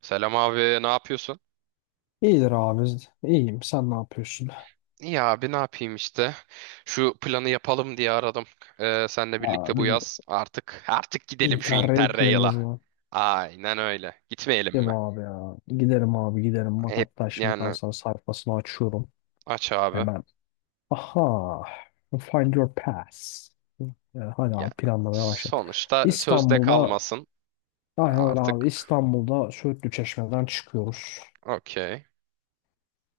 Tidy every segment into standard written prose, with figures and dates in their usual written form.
Selam abi, ne yapıyorsun? İyidir abi. İyiyim. Sen ne yapıyorsun? İyi abi, ne yapayım işte. Şu planı yapalım diye aradım. Senle Aa, birlikte bu bizim yaz artık gidelim şu Interrail Interrail'a. planımız var. Aynen öyle. Gitmeyelim Değil mi mi? abi ya? Giderim abi giderim. Bak Hep hatta şimdi ben yani sana sayfasını açıyorum. aç abi. Hemen. Aha. Find your pass. Hadi Ya abi planlamaya başladım. sonuçta sözde İstanbul'da kalmasın. aynen öyle abi. Artık İstanbul'da Söğütlü Çeşme'den çıkıyoruz. okey.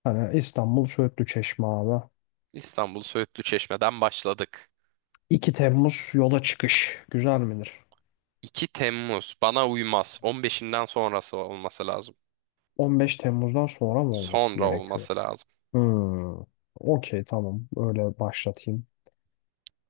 Hani İstanbul Söğütlü Çeşme abi. İstanbul Söğütlü Çeşme'den başladık. 2 Temmuz yola çıkış. Güzel midir? 2 Temmuz bana uymaz. 15'inden sonrası olması lazım. 15 Temmuz'dan sonra mı olması Sonra gerekiyor? olması lazım. Hmm. Okey, tamam. Öyle başlatayım.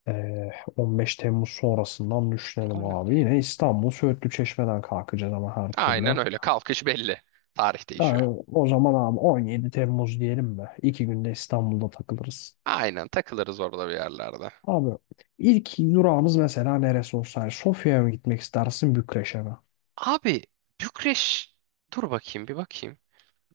Ee, 15 Temmuz sonrasından düşünelim abi. Yine İstanbul Söğütlü Çeşme'den kalkacağız ama her türlü. Aynen öyle. Kalkış belli. Tarih Ha, değişiyor. o zaman abi 17 Temmuz diyelim mi? 2 günde İstanbul'da takılırız. Aynen takılırız orada bir yerlerde. Abi ilk durağımız mesela neresi olsa yani, Sofya'ya mı gitmek istersin Bükreş'e mi? Abi Bükreş, dur bakayım, bir bakayım.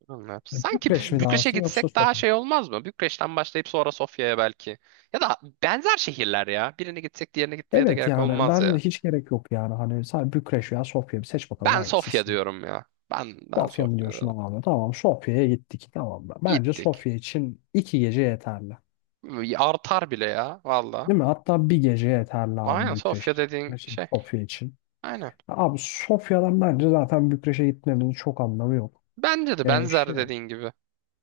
Bilmem. Hani Sanki Bükreş mi Bükreş'e dersin yoksa gitsek daha Sofya mı? şey olmaz mı? Bükreş'ten başlayıp sonra Sofya'ya belki. Ya da benzer şehirler ya. Birine gitsek diğerine gitmeye de Evet gerek yani olmaz bence de ya. hiç gerek yok yani. Hani sadece Bükreş veya Sofya, bir seç bakalım Ben hangisi. Sofya diyorum ya. Ben Sofya mı Sofya diyorsun diyorum. abi? Tamam, Sofya'ya gittik. Tamam mı? Bence Gittik. Sofya için 2 gece yeterli. Artar bile ya valla. Değil mi? Hatta bir gece yeterli Aynen abi Bükreş Sofya için. dediğin Her şey şey. Sofya için. Aynen. Abi Sofya'dan bence zaten Bükreş'e gitmemizin çok anlamı yok. Bence de Ee, şey, benzer dediğin gibi.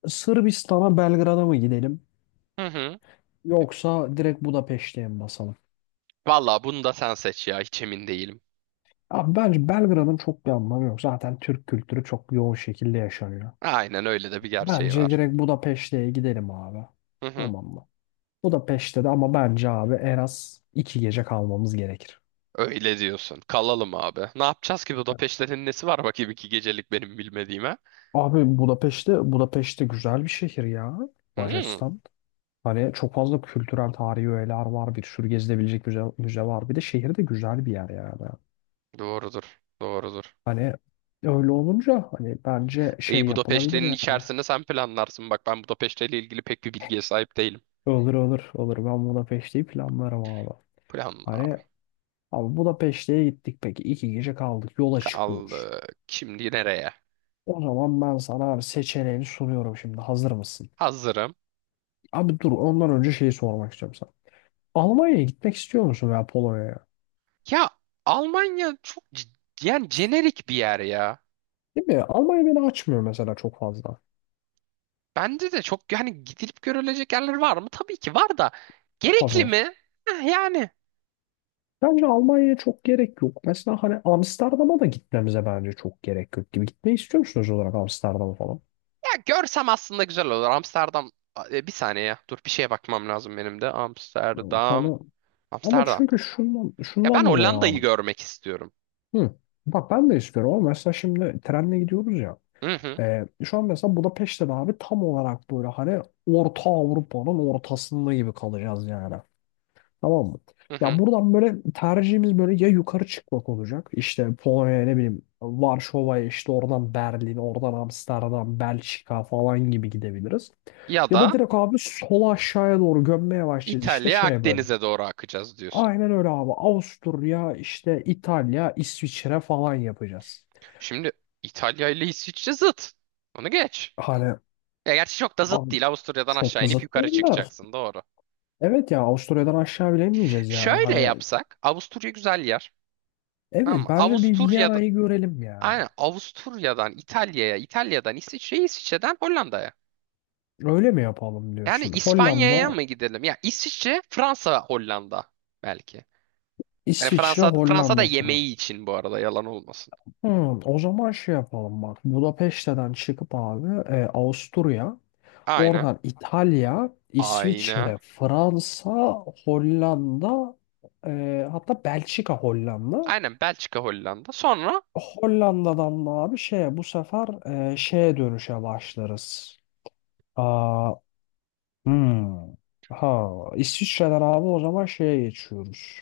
Sırbistan'a, Belgrad'a mı gidelim? Hı hı. Yoksa direkt Budapeşte'ye mi basalım? Valla bunu da sen seç ya. Hiç emin değilim. Abi bence Belgrad'ın çok bir anlamı yok. Zaten Türk kültürü çok yoğun şekilde yaşanıyor. Aynen öyle de bir gerçeği Bence var. direkt Budapeşte'ye gidelim abi. Hı hı. Tamam mı? Budapeşte de ama bence abi en az 2 gece kalmamız gerekir. Öyle diyorsun. Kalalım abi. Ne yapacağız ki Budapeşte'nin nesi var, bakayım 2 gecelik benim bilmediğime? Abi Budapeşte, Budapeşte güzel bir şehir ya. Hmm, Macaristan. Hani çok fazla kültürel tarihi öğeler var. Bir sürü gezilebilecek müze, müze var. Bir de şehir de güzel bir yer yani. doğrudur. Doğrudur. Hani öyle olunca hani bence şey İyi, yapılabilir Budapeşte'nin yani. içerisinde sen planlarsın. Bak, ben Budapeşte ile ilgili pek bir bilgiye sahip değilim. Olur olur olur. Ben Budapeşte'yi planlarım abi. Planla Hani abi. abi Budapeşte'ye gittik peki. 2 gece kaldık. Yola çıkıyoruz. Kaldık. Şimdi nereye? O zaman ben sana abi seçeneğini sunuyorum şimdi. Hazır mısın? Hazırım. Abi dur, ondan önce şeyi sormak istiyorum sana. Almanya'ya gitmek istiyor musun veya Polonya'ya? Ya Almanya çok yani jenerik bir yer ya. Değil mi? Almanya beni açmıyor mesela çok fazla. Bende de çok yani, gidilip görülecek yerler var mı? Tabii ki var da. Çok fazla Gerekli var. mi? Heh, yani. Bence Almanya'ya çok gerek yok. Mesela hani Amsterdam'a da gitmemize bence çok gerek yok gibi. Gitmeyi istiyor musunuz olarak Amsterdam'a falan? Ya görsem aslında güzel olur. Amsterdam, bir saniye ya. Dur, bir şeye bakmam lazım benim de. Amsterdam. Hani ama Amsterdam. çünkü şundan, Ya ben şundan dolayı Hollanda'yı abi. görmek istiyorum. Hı. Bak ben de istiyorum ama mesela şimdi trenle gidiyoruz ya. Hı hı, Şu an mesela Budapeşte'de abi tam olarak böyle hani Orta Avrupa'nın ortasında gibi kalacağız yani. Tamam mı? hı Ya hı. buradan böyle tercihimiz böyle ya yukarı çıkmak olacak. İşte Polonya'ya ne bileyim Varşova'ya, işte oradan Berlin, oradan Amsterdam, Belçika falan gibi gidebiliriz. Ya Ya da da direkt abi sola aşağıya doğru gömmeye başlayacağız işte İtalya, şeye böyle. Akdeniz'e doğru akacağız diyorsun. Aynen öyle abi. Avusturya, işte İtalya, İsviçre falan yapacağız. Şimdi İtalya ile İsviçre zıt. Onu geç. Hani Ya gerçi çok da zıt abi değil. Avusturya'dan çok aşağı da inip zıt yukarı değiller. çıkacaksın. Doğru. Evet ya, Avusturya'dan aşağı bile inmeyeceğiz yani. Şöyle Hani yapsak. Avusturya güzel yer. Tamam evet, mı? bence bir Avusturya'da. Viyana'yı görelim yani. Aynen, Avusturya'dan İtalya'ya, İtalya'dan İsviçre'ye, İsviçre'den Hollanda'ya. Öyle mi yapalım Yani diyorsun? İspanya'ya Hollanda, mı gidelim? Ya İsviçre, Fransa, Hollanda belki. Yani İsviçre, Fransa'da Hollanda, Fransa. yemeği için bu arada yalan olmasın. Hmm, o zaman şey yapalım bak. Budapeşte'den çıkıp abi Avusturya, Aynen. oradan İtalya, Aynen. İsviçre, Fransa, Hollanda, hatta Belçika, Hollanda. Aynen Belçika, Hollanda. Sonra, Hollanda'dan da abi şeye bu sefer şeye dönüşe başlarız. Aa, hmm. Ha, İsviçre'den abi o zaman şeye geçiyoruz.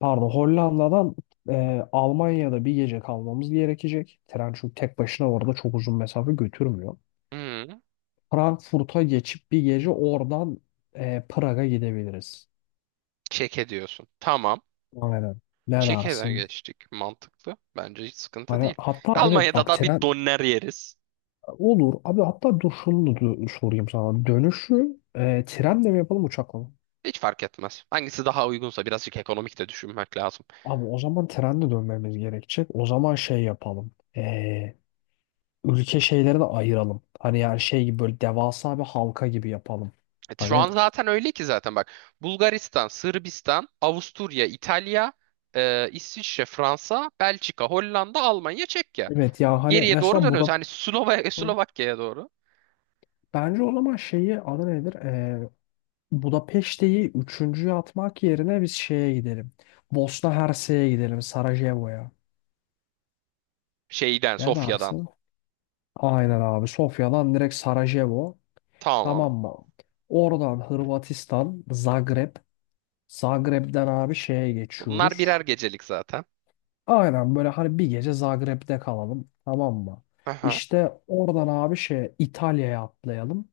Pardon, Hollanda'dan Almanya'da bir gece kalmamız gerekecek. Tren çünkü tek başına orada çok uzun mesafe götürmüyor. hmm, Frankfurt'a geçip bir gece oradan Prag'a gidebiliriz. Çek'e diyorsun. Tamam. Aynen. Ne Çek'e dersin? geçtik. Mantıklı. Bence hiç sıkıntı Hani değil. hatta evet, Almanya'da bak, da bir tren doner yeriz. olur. Abi hatta dur şunu da sorayım sana. Dönüşü trenle mi yapalım uçakla mı? Hiç fark etmez. Hangisi daha uygunsa, birazcık ekonomik de düşünmek lazım. Abi o zaman trenle dönmemiz gerekecek. O zaman şey yapalım. Ülke şeyleri de ayıralım. Hani yani şey gibi böyle devasa bir halka gibi yapalım. Evet, şu Hani an zaten öyle ki, zaten bak: Bulgaristan, Sırbistan, Avusturya, İtalya, İsviçre, Fransa, Belçika, Hollanda, Almanya, Çekya. evet ya hani Geriye doğru mesela dönüyoruz. Hani Slovakya'ya doğru. bence o zaman şeyi adı nedir? Budapeşte'yi üçüncüye atmak yerine biz şeye gidelim. Bosna Hersek'e gidelim, Sarajevo'ya. Şeyden, Ne Sofya'dan. dersin? Aynen abi, Sofya'dan direkt Sarajevo. Tamam. Tamam mı? Oradan Hırvatistan, Zagreb. Zagreb'den abi şeye geçiyoruz. Bunlar birer gecelik zaten. Aynen böyle hani bir gece Zagreb'de kalalım, tamam mı? Aha. İşte oradan abi şey İtalya'ya atlayalım.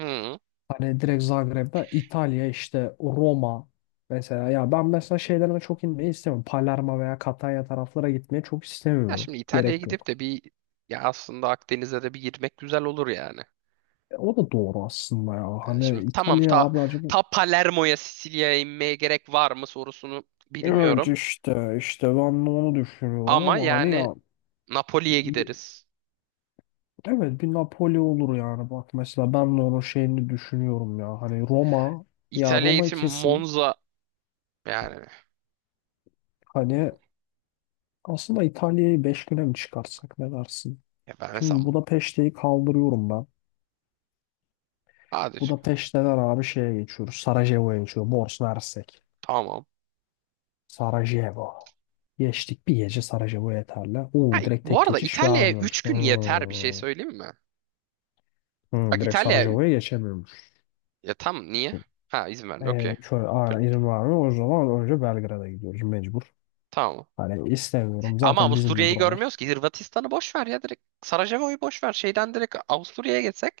Hı. Hani direkt Zagreb'den İtalya, işte Roma mesela ya, ben mesela şeylerine çok inmeyi istemiyorum. Palermo veya Katanya taraflara gitmeyi çok Ya istemiyorum. şimdi İtalya'ya Gerek gidip yok. de bir, ya aslında Akdeniz'e de bir girmek güzel olur yani. O da doğru aslında ya. Şimdi Hani tamam, İtalya ta, abi acaba. ta Palermo'ya, Sicilya'ya inmeye gerek var mı sorusunu Evet, bilmiyorum. işte işte ben de onu düşünüyorum Ama ama hani yani ya. Napoli'ye gideriz. Evet, bir Napoli olur yani, bak mesela ben de onun şeyini düşünüyorum ya hani Roma, ya İtalya'ya Roma'yı için kesin Monza yani, hani aslında İtalya'yı 5 güne mi çıkarsak, ne dersin? ya ben Şimdi mesela Budapeşte'yi kaldırıyorum ben. hadi çık- Budapeşte'den abi şeye geçiyoruz. Sarajevo'ya geçiyoruz. Bosna Hersek. tamam. Sarajevo. Geçtik, bir gece Sarajevo yeterli. Ha, Oo, direkt bu tek arada geçiş İtalya'ya 3 vermiyormuş. gün yeter, bir şey Hmm. söyleyeyim mi? Hmm, Bak direkt İtalya'ya, Sarajevo'ya geçemiyormuş. ya tam niye? Ha, izin vermiyor, okey. Şöyle Pl- aynen izin vermiyor. O zaman önce Belgrad'a gidiyoruz mecbur. Tamam. Hani istemiyorum. Ama Zaten bizim de Avusturya'yı buralar. görmüyoruz ki. Hırvatistan'ı boş ver ya, direkt. Sarajevo'yu boş ver. Şeyden direkt Avusturya'ya geçsek.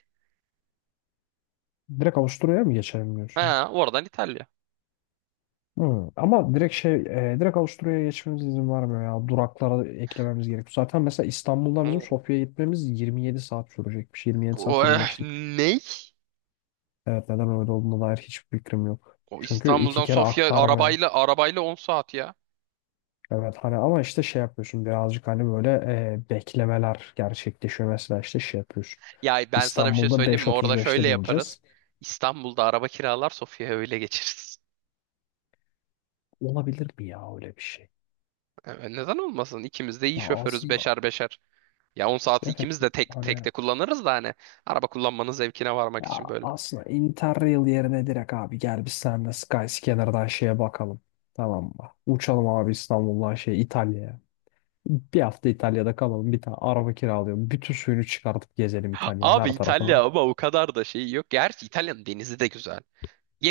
Direkt Avusturya'ya mı geçelim diyorsun? Ha, oradan İtalya. Hı. Ama direkt Avusturya'ya geçmemiz izin vermiyor ya. Duraklara eklememiz gerekiyor. Zaten mesela İstanbul'dan bizim Hmm. Sofya'ya gitmemiz 27 saat sürecekmiş. 27 O, saat 25'lik. ney? Evet, neden öyle olduğuna dair hiçbir fikrim yok. O, Çünkü iki İstanbul'dan kere Sofya aktarmaya. arabayla 10 saat ya. Evet, hani ama işte şey yapıyorsun birazcık hani böyle beklemeler gerçekleşiyor. Mesela işte şey yapıyorsun. Ya ben sana bir şey İstanbul'da söyleyeyim mi? Orada 5:35'te şöyle yaparız. bineceğiz. İstanbul'da araba kiralar, Sofya'ya öyle geçeriz. Olabilir mi ya öyle bir şey? E, neden olmasın? İkimiz de iyi Ya şoförüz, aslında. beşer beşer. Ya 10 saati Evet. ikimiz de tek tek Hani de kullanırız da hani, araba kullanmanın zevkine varmak ya için böyle. aslında Interrail yerine direkt abi gel biz seninle Skyscanner'dan şeye bakalım. Tamam mı? Uçalım abi İstanbul'dan şey İtalya'ya. Bir hafta İtalya'da kalalım. Bir tane araba kiralayalım. Bütün suyunu çıkartıp gezelim İtalya'nın Abi her tarafına. İtalya ama o kadar da şey yok. Gerçi İtalya'nın denizi de güzel.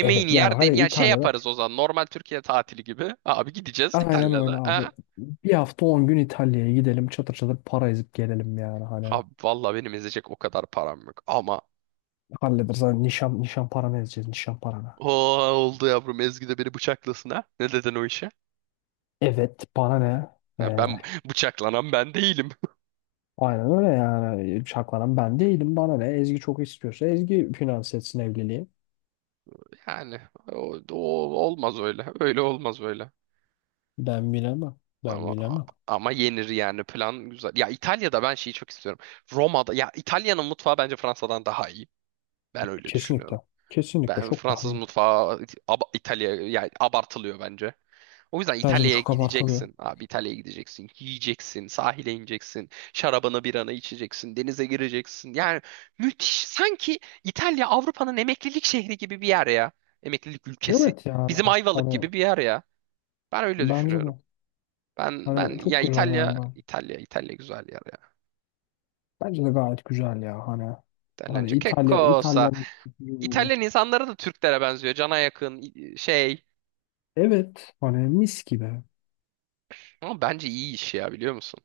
Evet yani yer de, hani yani şey İtalya'da yaparız, o zaman normal Türkiye tatili gibi. Abi gideceğiz aynen öyle İtalya'da. abi. Ha? Bir hafta 10 gün İtalya'ya gidelim. Çatır çatır para ezip gelelim yani hani. Abi valla benim ezecek o kadar param yok ama, Hallederiz. Hani nişan, nişan paranı ezeceğiz. Nişan paranı. o oldu yavrum, Ezgi de beni bıçaklasın ha. Ne dedin o işe? Evet, para ne? Ee, Ben bıçaklanan ben değilim. Aynen öyle yani. Şaklanan ben değilim. Bana ne? Ezgi çok istiyorsa Ezgi finanse etsin evliliği. Yani o olmaz öyle. Öyle olmaz öyle. Ben bilemem. Ben Ama bilemem. ama yenir yani, plan güzel. Ya İtalya'da ben şeyi çok istiyorum. Roma'da, ya İtalya'nın mutfağı bence Fransa'dan daha iyi. Ben öyle Kesinlikle. düşünüyorum. Kesinlikle Ben çok daha Fransız iyi. mutfağı İtalya yani abartılıyor bence. O yüzden Bence de İtalya'ya çok abartılıyor. gideceksin. Abi İtalya'ya gideceksin. Yiyeceksin. Sahile ineceksin. Şarabını, biranı içeceksin. Denize gireceksin. Yani müthiş. Sanki İtalya Avrupa'nın emeklilik şehri gibi bir yer ya. Emeklilik ülkesi. Evet yani. Bizim Ayvalık Hani gibi bir yer ya. Ben öyle bence de. düşünüyorum. Ben Hani ya, çok güzel yani. İtalya Ben. İtalya İtalya güzel yer ya. Bence de gayet güzel ya. hani İtalyanca che İtalya, cosa? İtalya'nın kültürü olabilir. İtalyan insanları da Türklere benziyor. Cana yakın, şey. Evet. Hani mis gibi. Ama bence iyi iş ya, biliyor musun?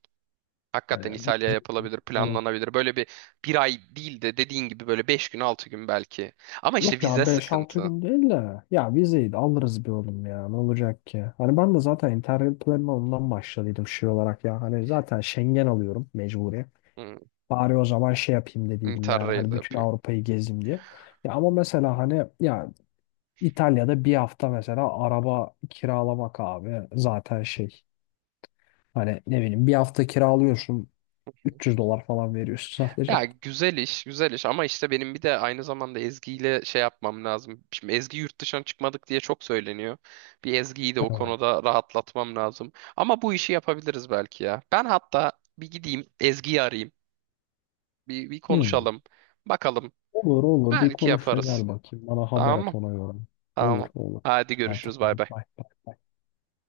Hani Hakikaten İtalya yapılabilir, evet. planlanabilir. Böyle bir ay değil de, dediğin gibi böyle 5 gün, 6 gün belki. Ama işte Yok vize ya beş altı sıkıntı. gün değil de ya, vizeyi de alırız bir oğlum, ya ne olacak ki? Hani ben de zaten Interrail planına ondan başladıydım şey olarak ya, hani zaten Schengen alıyorum mecburi. Hmm, Bari o zaman şey yapayım dediydim yani Interrail hani bütün yapayım. Avrupa'yı gezeyim diye. Ya ama mesela hani ya İtalya'da bir hafta mesela araba kiralamak abi zaten şey hani ne bileyim bir hafta kiralıyorsun 300 dolar falan veriyorsun Ya sadece. güzel iş, güzel iş, ama işte benim bir de aynı zamanda Ezgi ile şey yapmam lazım. Şimdi Ezgi yurt dışına çıkmadık diye çok söyleniyor. Bir, Ezgi'yi de o konuda rahatlatmam lazım. Ama bu işi yapabiliriz belki ya. Ben hatta bir gideyim, Ezgi'yi arayayım. Bir Hmm. konuşalım. Bakalım. Olur olur bir Belki konuş da yaparız. gel bakayım. Bana haber Tamam et mı? ona göre. Olur Tamam. olur. Hadi Hadi görüşürüz. Bay bay bay. bay bay.